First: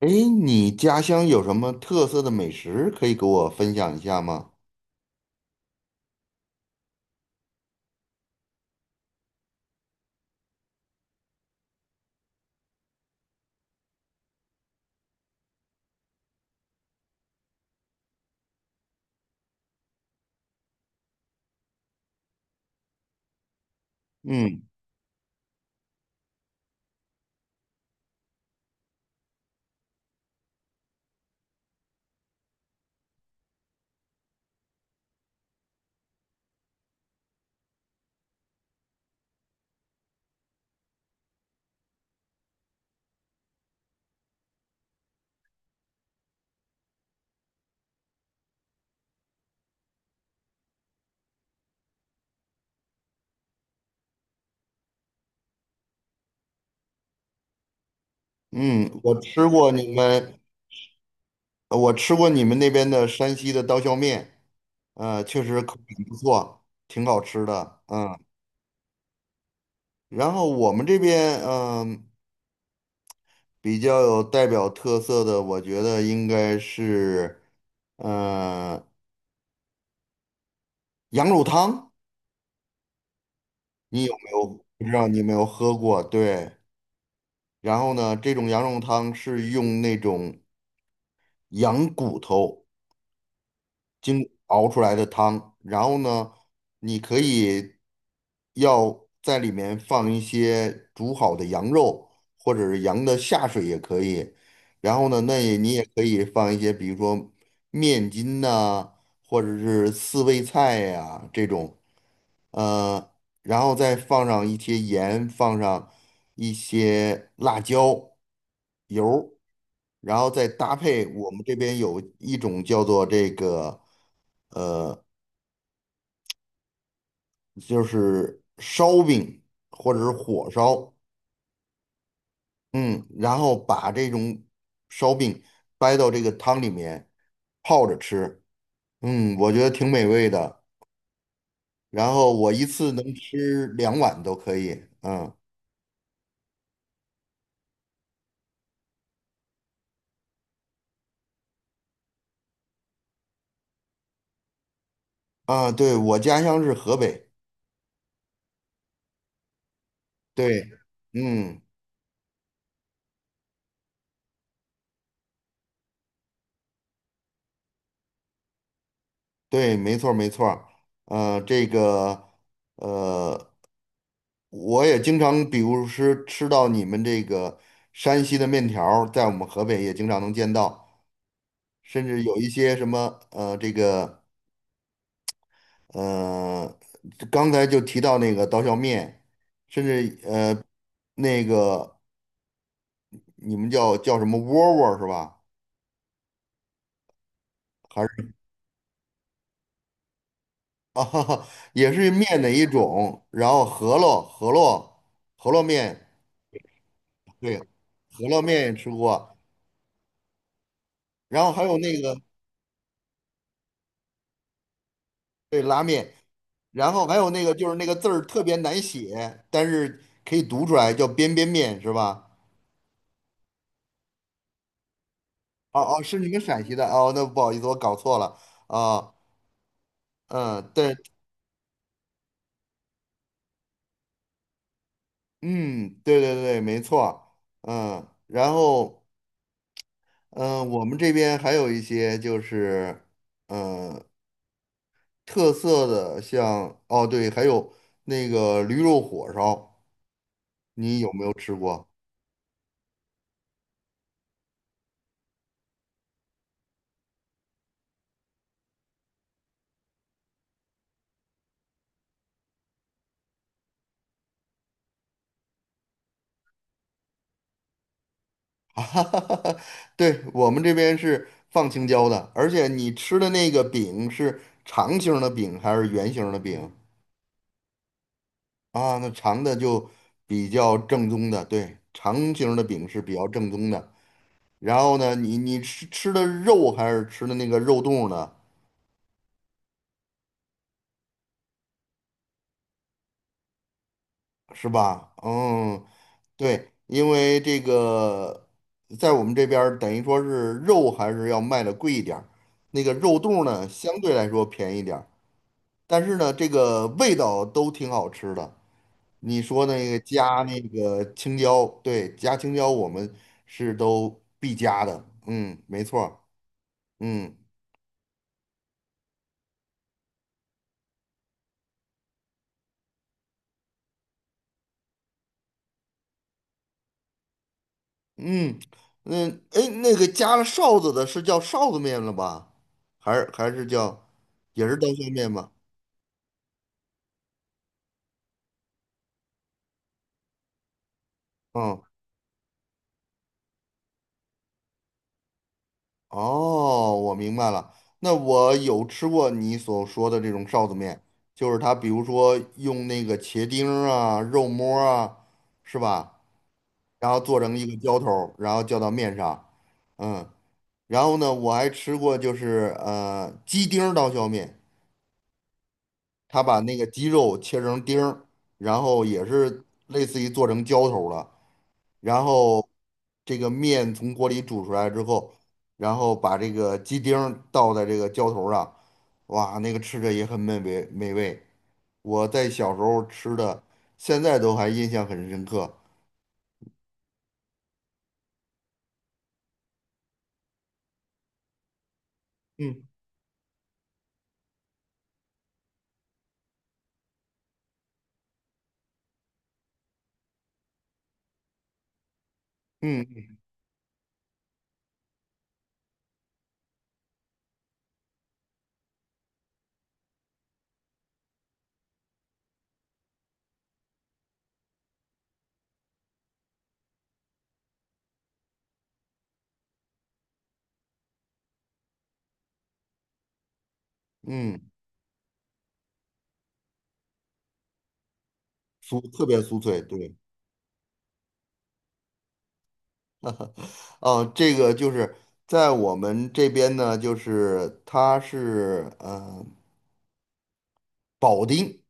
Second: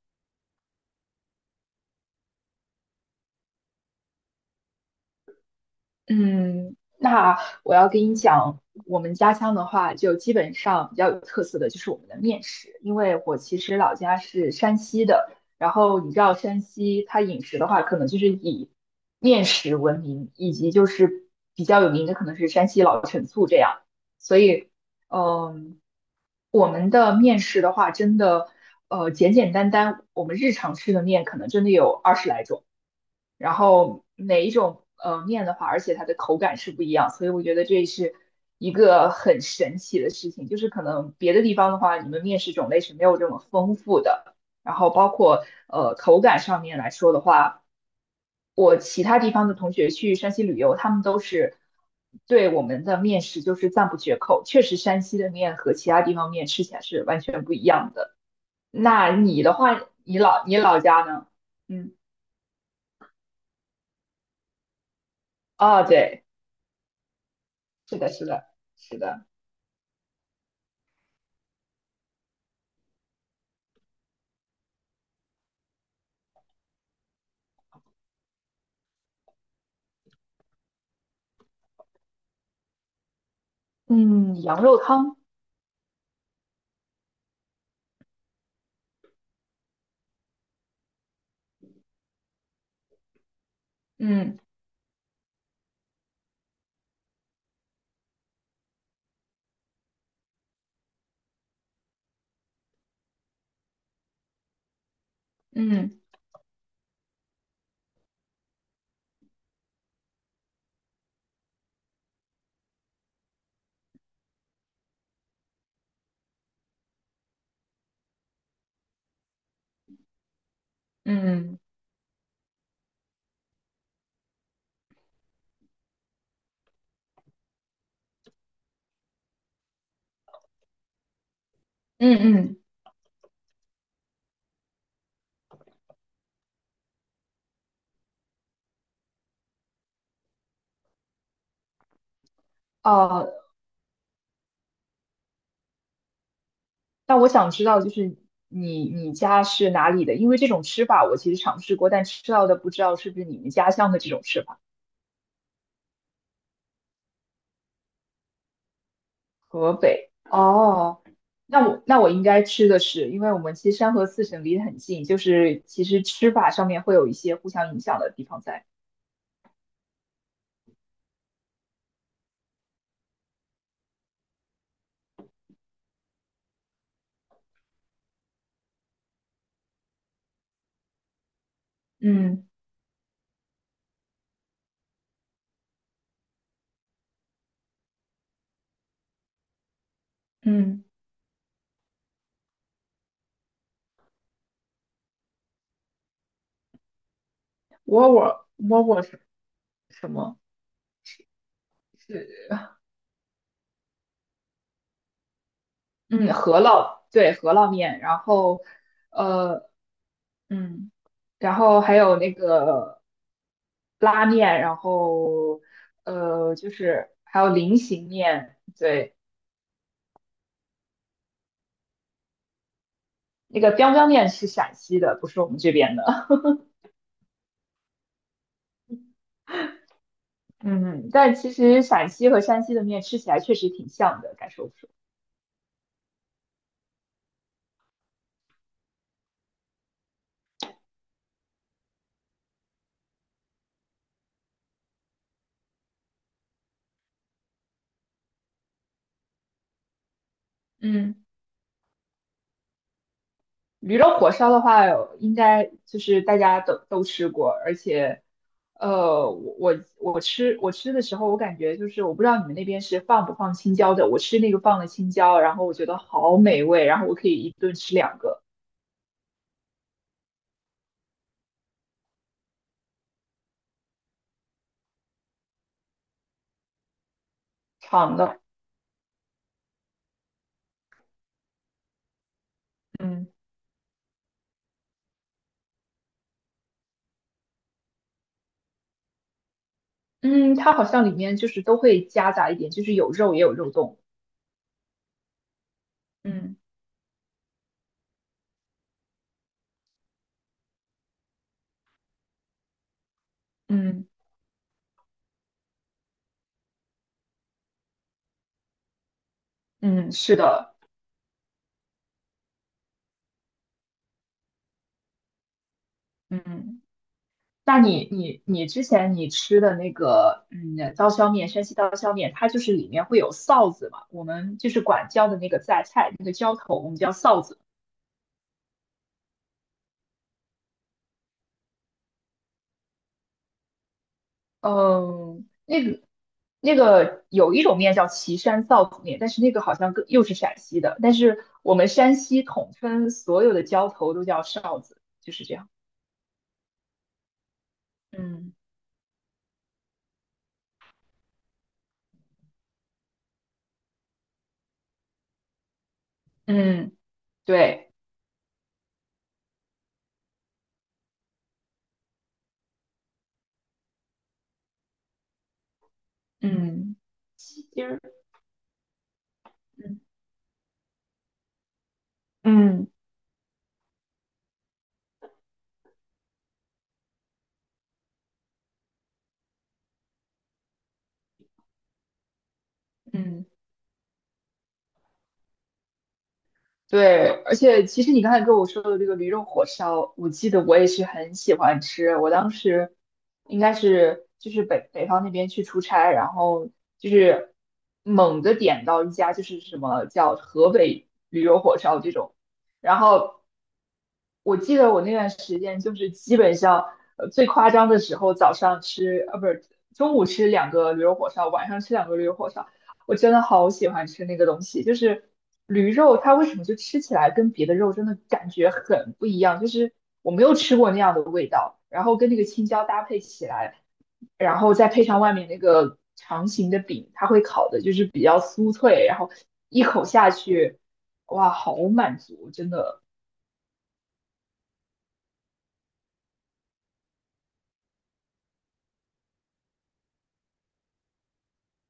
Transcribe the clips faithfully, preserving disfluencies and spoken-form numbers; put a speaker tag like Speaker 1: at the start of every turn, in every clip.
Speaker 1: 哎，你家乡有什么特色的美食可以给我分享一下吗？
Speaker 2: 嗯，那我要跟你讲，我们家乡的话，就基本上比较有特色的就是我们的面食，因为我其实老家是山西的，然后你知道山西它饮食的话，可能就是以面食闻名，以及就是比较有名的可能是山西老陈醋这样，所
Speaker 1: 嗯
Speaker 2: 以，嗯，我们的面食的话，真的，呃，简简单单，我们日常吃的面可能真的有二十来种。然后哪一种呃面的话，而且它的口感是不一样，所以我觉得这是一个很神奇的事情。就是可能别的地方的话，你们面食种类是没有这么丰富的，然后包括呃口感上面来说的话，我其他地方的同学去山西旅游，他们都是对我们的面食就是赞不绝口。确实，山西的面和其他地方面吃起来是完全不一样的。
Speaker 1: 嗯，
Speaker 2: 那
Speaker 1: 我
Speaker 2: 你
Speaker 1: 吃
Speaker 2: 的
Speaker 1: 过
Speaker 2: 话，
Speaker 1: 你
Speaker 2: 你
Speaker 1: 们，
Speaker 2: 老你老家呢？
Speaker 1: 呃
Speaker 2: 嗯，
Speaker 1: 我吃过你们那边的山西的刀削面。呃，确实口
Speaker 2: 哦，
Speaker 1: 感不
Speaker 2: 对。
Speaker 1: 错，挺好吃的。
Speaker 2: 是的，
Speaker 1: 嗯，
Speaker 2: 是的，是的，
Speaker 1: 然后我们这边，嗯、比较有代表特色的，我觉得应该是，呃，羊肉汤。你有没
Speaker 2: 嗯，
Speaker 1: 有？
Speaker 2: 羊肉
Speaker 1: 不知道
Speaker 2: 汤，
Speaker 1: 你有没有喝过？对。然后呢，这种羊肉汤是用那种羊骨头经
Speaker 2: 嗯
Speaker 1: 熬出来的汤。然后呢，你可以要在里面放一些煮好的羊肉，或者是羊的下水也可以。然后呢，那也你也
Speaker 2: 嗯
Speaker 1: 可以放一些，比如说面筋呐、或者是四味菜呀、这种，呃，然后再放上一些盐，放上一些辣椒油儿，然后再搭配我们这
Speaker 2: 嗯
Speaker 1: 边有一种叫做这个就是烧饼或者是火烧。
Speaker 2: 嗯嗯，
Speaker 1: 嗯，然后把这种烧饼掰到这个汤里面泡着吃，嗯，我觉得挺美味的。然后我一次能
Speaker 2: 哦，
Speaker 1: 吃两碗都可以。嗯，
Speaker 2: 那我想知道，就是你你家是哪里的？因为这种吃法我其实尝试过，但吃到的不知道是不是你们家乡的这种吃法。
Speaker 1: 啊，对，我家乡是河北，
Speaker 2: 河北，
Speaker 1: 对。
Speaker 2: 哦，
Speaker 1: 嗯，
Speaker 2: 那我那我应该吃的是，因为我们其实山河四省离得很近，就是其实吃法上面会有一些互相影响的地方在。
Speaker 1: 对，没错儿没错儿。呃，这个我也经常，比如是吃到你们这个山西的面条儿在我们河北也经常能见到，甚至有
Speaker 2: 嗯
Speaker 1: 一些什么呃，这个呃，刚才就提到那个刀削面，甚至呃，
Speaker 2: 嗯，
Speaker 1: 那个你们叫叫什么窝窝儿是吧？还
Speaker 2: 窝
Speaker 1: 是
Speaker 2: 窝窝窝是什么？
Speaker 1: 啊，也是面的
Speaker 2: 是？
Speaker 1: 一种，然后饸饹饸饹饸饹面，
Speaker 2: 嗯，饸烙对，饸
Speaker 1: 对，
Speaker 2: 烙面，然
Speaker 1: 饸饹
Speaker 2: 后
Speaker 1: 面也吃过。
Speaker 2: 呃，嗯，
Speaker 1: 然后
Speaker 2: 然
Speaker 1: 还有
Speaker 2: 后还
Speaker 1: 那
Speaker 2: 有
Speaker 1: 个，
Speaker 2: 那个拉面，然后
Speaker 1: 对，拉面。
Speaker 2: 呃，就
Speaker 1: 然后
Speaker 2: 是
Speaker 1: 还有
Speaker 2: 还
Speaker 1: 那
Speaker 2: 有
Speaker 1: 个，就是
Speaker 2: 菱
Speaker 1: 那个字
Speaker 2: 形
Speaker 1: 儿特别
Speaker 2: 面，
Speaker 1: 难
Speaker 2: 对，
Speaker 1: 写，但是可以读出来，叫边边面是吧？
Speaker 2: 那个 b i 面是陕西的，不是我们这
Speaker 1: 哦
Speaker 2: 边
Speaker 1: 哦，是
Speaker 2: 的。
Speaker 1: 你们陕西的哦，那不好意思，我搞错了啊。嗯，对，
Speaker 2: 嗯，但其实陕西和山西的面吃起来确实挺像的，该说不说。
Speaker 1: 嗯，对对对，没错儿。嗯，然后，嗯，呃我们这边还有一些就是，嗯，特色的像，哦对，还有那个驴肉火烧，你有
Speaker 2: 嗯。
Speaker 1: 没有吃过？
Speaker 2: 驴肉火烧的话，应该就是大家都都吃过，而且，呃，我我我吃我吃的时候，我感觉就是我不知道你们那边是放不放青椒的，我吃那个放了青椒，然后我觉得好美味，然后我可以一顿吃两个
Speaker 1: 啊，对，我们这边是放青椒的，而且你吃的那个饼是长形儿的饼还是圆形儿的饼
Speaker 2: 长的，
Speaker 1: 啊？那长的就比较正宗的，对，长形儿的饼是比较
Speaker 2: 嗯
Speaker 1: 正宗的。然后呢，你你吃吃的肉还是吃的那个肉冻儿呢？
Speaker 2: 嗯，它好像里面就是都会夹杂一点，就是有肉也有肉冻，
Speaker 1: 是吧？嗯，
Speaker 2: 嗯
Speaker 1: 对，因为这个在我们这边儿等于说是肉还是要卖的贵一点儿，那个肉冻儿呢相
Speaker 2: 嗯
Speaker 1: 对来说便宜点儿。但是呢，这个味道都挺好吃的。你说那个
Speaker 2: 嗯，是
Speaker 1: 加那
Speaker 2: 的，
Speaker 1: 个青椒，对，加青椒我们是都必加的。嗯，没错儿。
Speaker 2: 嗯。
Speaker 1: 嗯
Speaker 2: 那你你你之前你吃的那个嗯刀削面，山西刀削面，它就是里面会有臊子嘛？我们就是管叫的那个榨菜，那个浇头，我们叫臊子。
Speaker 1: 嗯嗯，哎，那个加了臊子的是叫臊子面了吧？还是还是叫也是刀削面
Speaker 2: 嗯，
Speaker 1: 吧？
Speaker 2: 那个那个有一种面叫岐山臊子面，但是那个好像更又是陕西的，但是我
Speaker 1: 嗯，
Speaker 2: 们山西统称所有的浇头都叫臊子，就是这样。
Speaker 1: 哦，我明白了。那
Speaker 2: 嗯
Speaker 1: 我有吃过你所说的这种臊子面，就是它，比如说用那个茄丁儿啊、肉末儿啊，是吧？
Speaker 2: 嗯，
Speaker 1: 然后做成一个
Speaker 2: 对，
Speaker 1: 浇头儿，然后浇到面上。嗯，然后呢，我还吃过就是呃鸡丁儿刀削面，他把那个
Speaker 2: 嗯
Speaker 1: 鸡肉切成丁儿，然后也是
Speaker 2: 其实嗯
Speaker 1: 类似于做成浇头儿了，然后
Speaker 2: 嗯。
Speaker 1: 这个面从锅里煮出来之后，然后把这个鸡丁儿倒在这个浇头儿上，哇，那个吃着也很美味美味，我在小时候吃
Speaker 2: 嗯。
Speaker 1: 的，现在都还印象很深刻。
Speaker 2: 对，而且其实你刚才跟我说的这个驴肉火烧，我记得我也是很喜欢吃。我当
Speaker 1: 嗯
Speaker 2: 时应该是就是北北方那边去出差，然后就是猛地点到一家就是什么叫河北驴肉火烧这种，然
Speaker 1: 嗯
Speaker 2: 后我记得我那段时间就是基本上呃最夸张的时候，早上吃呃不是中午吃两个驴肉火烧，晚上吃两个驴肉火烧。我真的好喜欢吃那个东西，就是驴肉，它为什么就吃起来跟别的肉真的感觉很不一样？就是我没有吃过那样的味道，然后跟那个青椒搭配起来，然
Speaker 1: 嗯，
Speaker 2: 后再配上外面那个长形的饼，它会烤的就是比较酥
Speaker 1: 酥
Speaker 2: 脆，然
Speaker 1: 特
Speaker 2: 后
Speaker 1: 别酥脆，
Speaker 2: 一口
Speaker 1: 对。
Speaker 2: 下去，哇，好满足，真的。
Speaker 1: 哦，这个就是在我们这边呢，就是它是，嗯，保定，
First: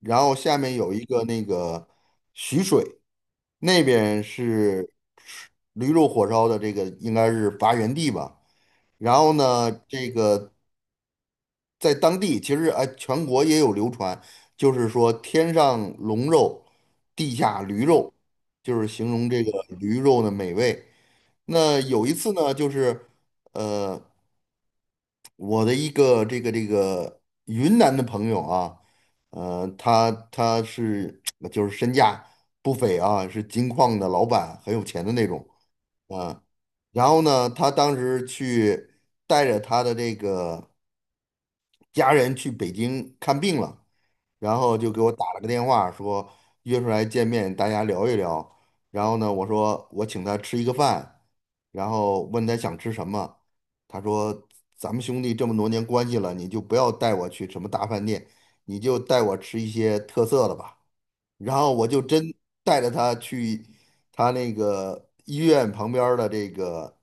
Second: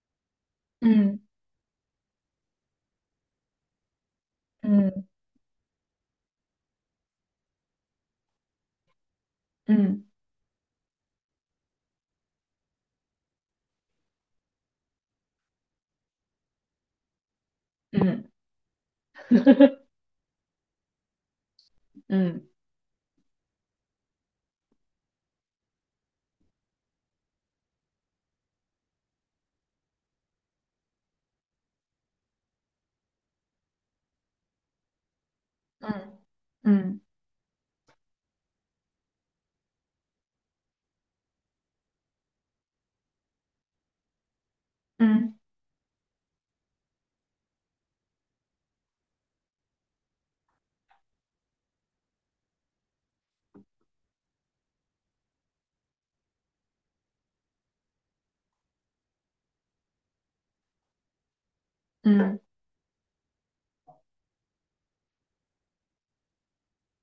Speaker 1: 然后下面有一
Speaker 2: 嗯
Speaker 1: 个那个徐水，那边是
Speaker 2: 嗯
Speaker 1: 吃驴肉火烧的这个应该是发源地吧。然后呢，
Speaker 2: 嗯
Speaker 1: 这个在当地其实哎，全国也有流传，就是说天上龙肉，地下驴肉，
Speaker 2: 嗯
Speaker 1: 就是形容这个驴肉的美味。那有一次
Speaker 2: 嗯
Speaker 1: 呢，就是呃。我的一个这个这个云南的朋友啊，呃，他他是 就是身价不菲啊，是金矿的老板，很有钱的那种
Speaker 2: 嗯
Speaker 1: 啊。
Speaker 2: 嗯
Speaker 1: 然后呢，他当时去带着他的这个家人去北京看病了，然后就给我打
Speaker 2: 嗯
Speaker 1: 了个电话，说约出来见面，大家聊一聊。然后呢，我说我请他吃一个饭，然后问他想吃什么，他说咱们兄弟这么多年关系了，你就不要带我去什么大饭店，你就带我吃一些特色的吧。然后我就真
Speaker 2: 嗯
Speaker 1: 带着他去他那个医院旁边儿的这个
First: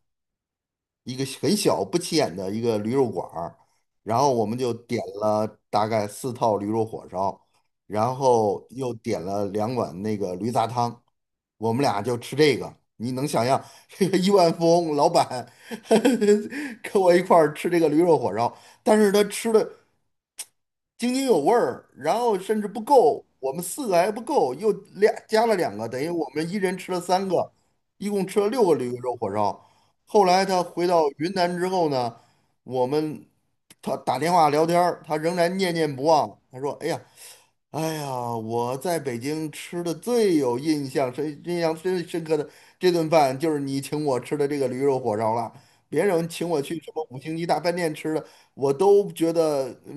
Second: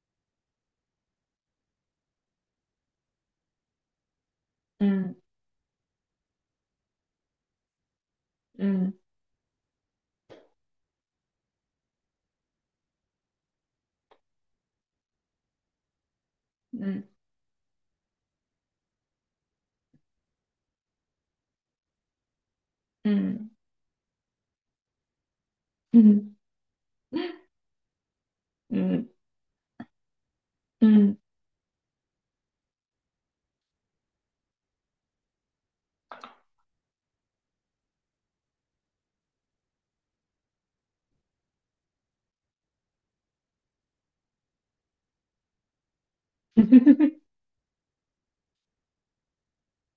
Speaker 1: 一个很小不起眼的一个驴肉馆儿，然后我们就点
Speaker 2: 嗯
Speaker 1: 了大概四套驴肉火烧，然后
Speaker 2: 嗯
Speaker 1: 又点了两碗那个驴杂汤，我们俩就吃这个。你能想象这个亿万富翁老板 跟
Speaker 2: 嗯
Speaker 1: 我一块儿吃这个驴肉火烧，但是他吃的津津有味儿，然后甚至不够，
Speaker 2: 嗯
Speaker 1: 我们四个还不够，又俩加了两个，等于我
Speaker 2: 嗯。
Speaker 1: 们一人吃了三个，一共吃了六个驴
Speaker 2: 嗯。
Speaker 1: 肉火烧。后来他回到
Speaker 2: 嗯
Speaker 1: 云南之后呢，我们他打电话聊天儿他仍然念念不忘。他说："哎呀，哎呀，我在北京吃的最有印象深、印象最深刻的这顿饭，就是你请我吃的这个驴肉火烧了。别人请我去什么五星级大饭店吃的，我都觉得嗯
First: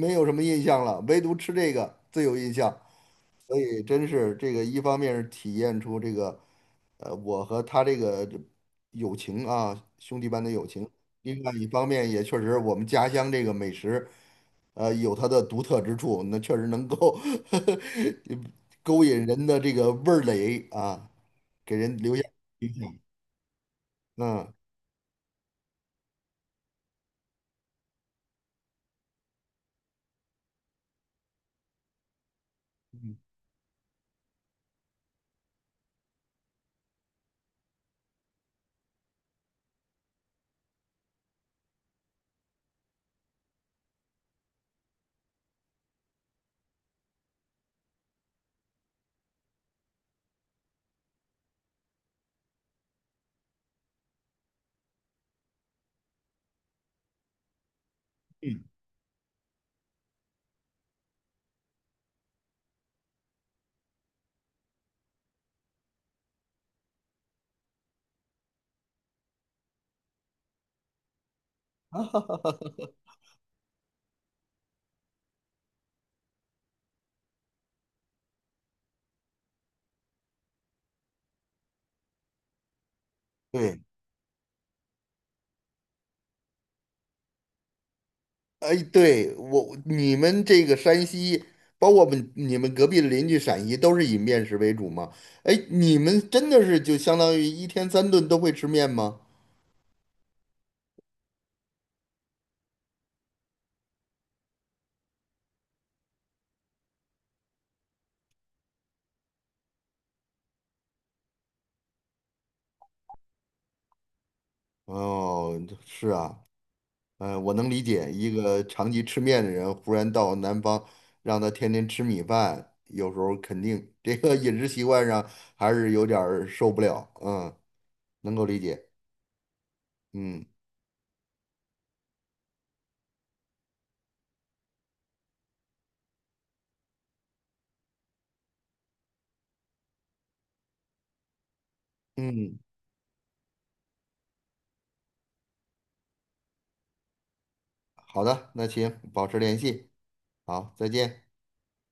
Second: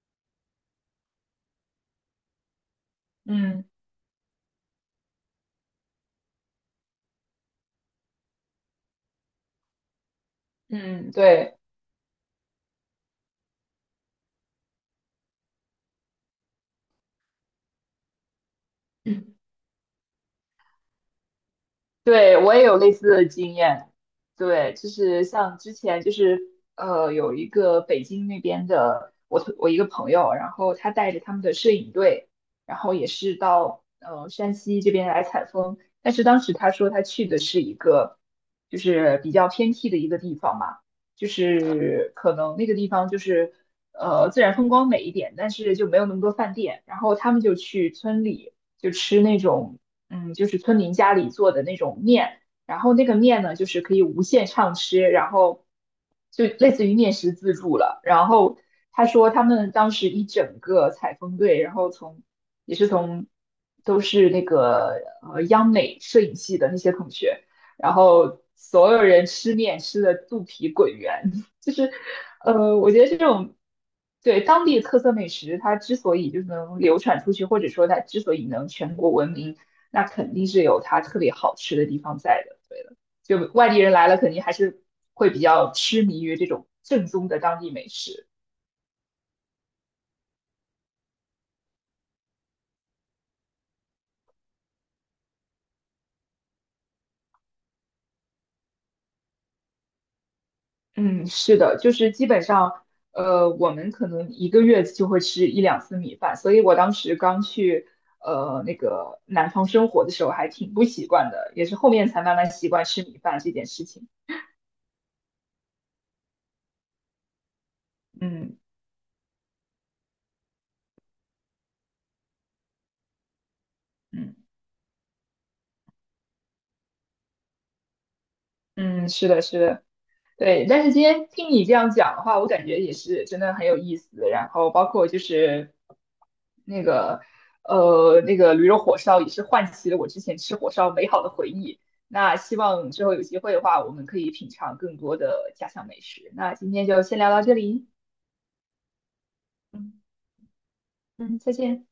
Speaker 1: 没有什么印象了，唯独吃这个最有印象。所
Speaker 2: 嗯
Speaker 1: 以真是这个，一方面是体验出这个，呃，我和他这个这友情啊，兄弟般的友情；
Speaker 2: 嗯，
Speaker 1: 另外
Speaker 2: 对，
Speaker 1: 一方面也确实我们家乡这个美食。呃，有它的独特之处，那确实能够 勾引人的这个味儿蕾啊，给人留下
Speaker 2: 对，我也
Speaker 1: 印
Speaker 2: 有类
Speaker 1: 象。
Speaker 2: 似的经验。
Speaker 1: 嗯
Speaker 2: 对，就是像之前就是呃，有一个北京那边的我同我一个朋友，然后他带着他们的摄影队，然后也
Speaker 1: 嗯
Speaker 2: 是到呃山西这边来采风。但是当时他说他去的是一个就是比较偏僻的一个地方嘛，就是可能那个地方就是呃自然风光美一点，但是就没有那么多饭店。然后他们就去村里就吃那种。嗯，就是村民家里做的那种面，然后那个面呢，就是可以无限畅吃，然后就类似于面食自助了。然后
Speaker 1: 嗯，
Speaker 2: 他说他们当时一整个采风队，然后从也是从都是那个呃央美摄影系的那些同学，然后所有人吃面吃的肚皮滚圆，就是呃，我觉得这种。对，当地特色美食，它之所以就是能流传出去，或者说它之所以能全国闻名，那肯定是有它特别好吃的地方在的。对的，就外地
Speaker 1: 对，
Speaker 2: 人来了，肯定还是会比较痴迷于这种正宗的当地美食。
Speaker 1: 哎，对我你们这个山西，包括我们你们隔壁的邻居陕西，都是以面食为主吗？哎，你们真的是就相当于一天三顿都会吃面吗？
Speaker 2: 嗯，是的，就是基本上，呃，我们可能一个月就会吃一两次米饭，所以我当时刚去呃那个南方生活的时候还挺不习惯的，也是后面才慢慢习惯吃米饭这件事情。
Speaker 1: 哦，是啊。嗯，我能理解一
Speaker 2: 嗯
Speaker 1: 个长期吃面的人，忽然到南方，让他天天吃米饭，有时候肯定这个
Speaker 2: 嗯
Speaker 1: 饮食习惯上还是有点儿受不了。嗯，能够理解。
Speaker 2: 嗯，是的，是的。
Speaker 1: 嗯
Speaker 2: 对，但是今天听你这样讲的话，我感觉也是真的很有意思。然后包括就是那个呃那个驴肉火烧，也是唤起了我之前吃火烧美好的回忆。那希
Speaker 1: 嗯，
Speaker 2: 望之后有机会的话，我们可以品尝更多的家乡美食。那今天就先聊到这里，
Speaker 1: 好的，那行，保持联系，
Speaker 2: 嗯
Speaker 1: 好，再见。
Speaker 2: 嗯，再见。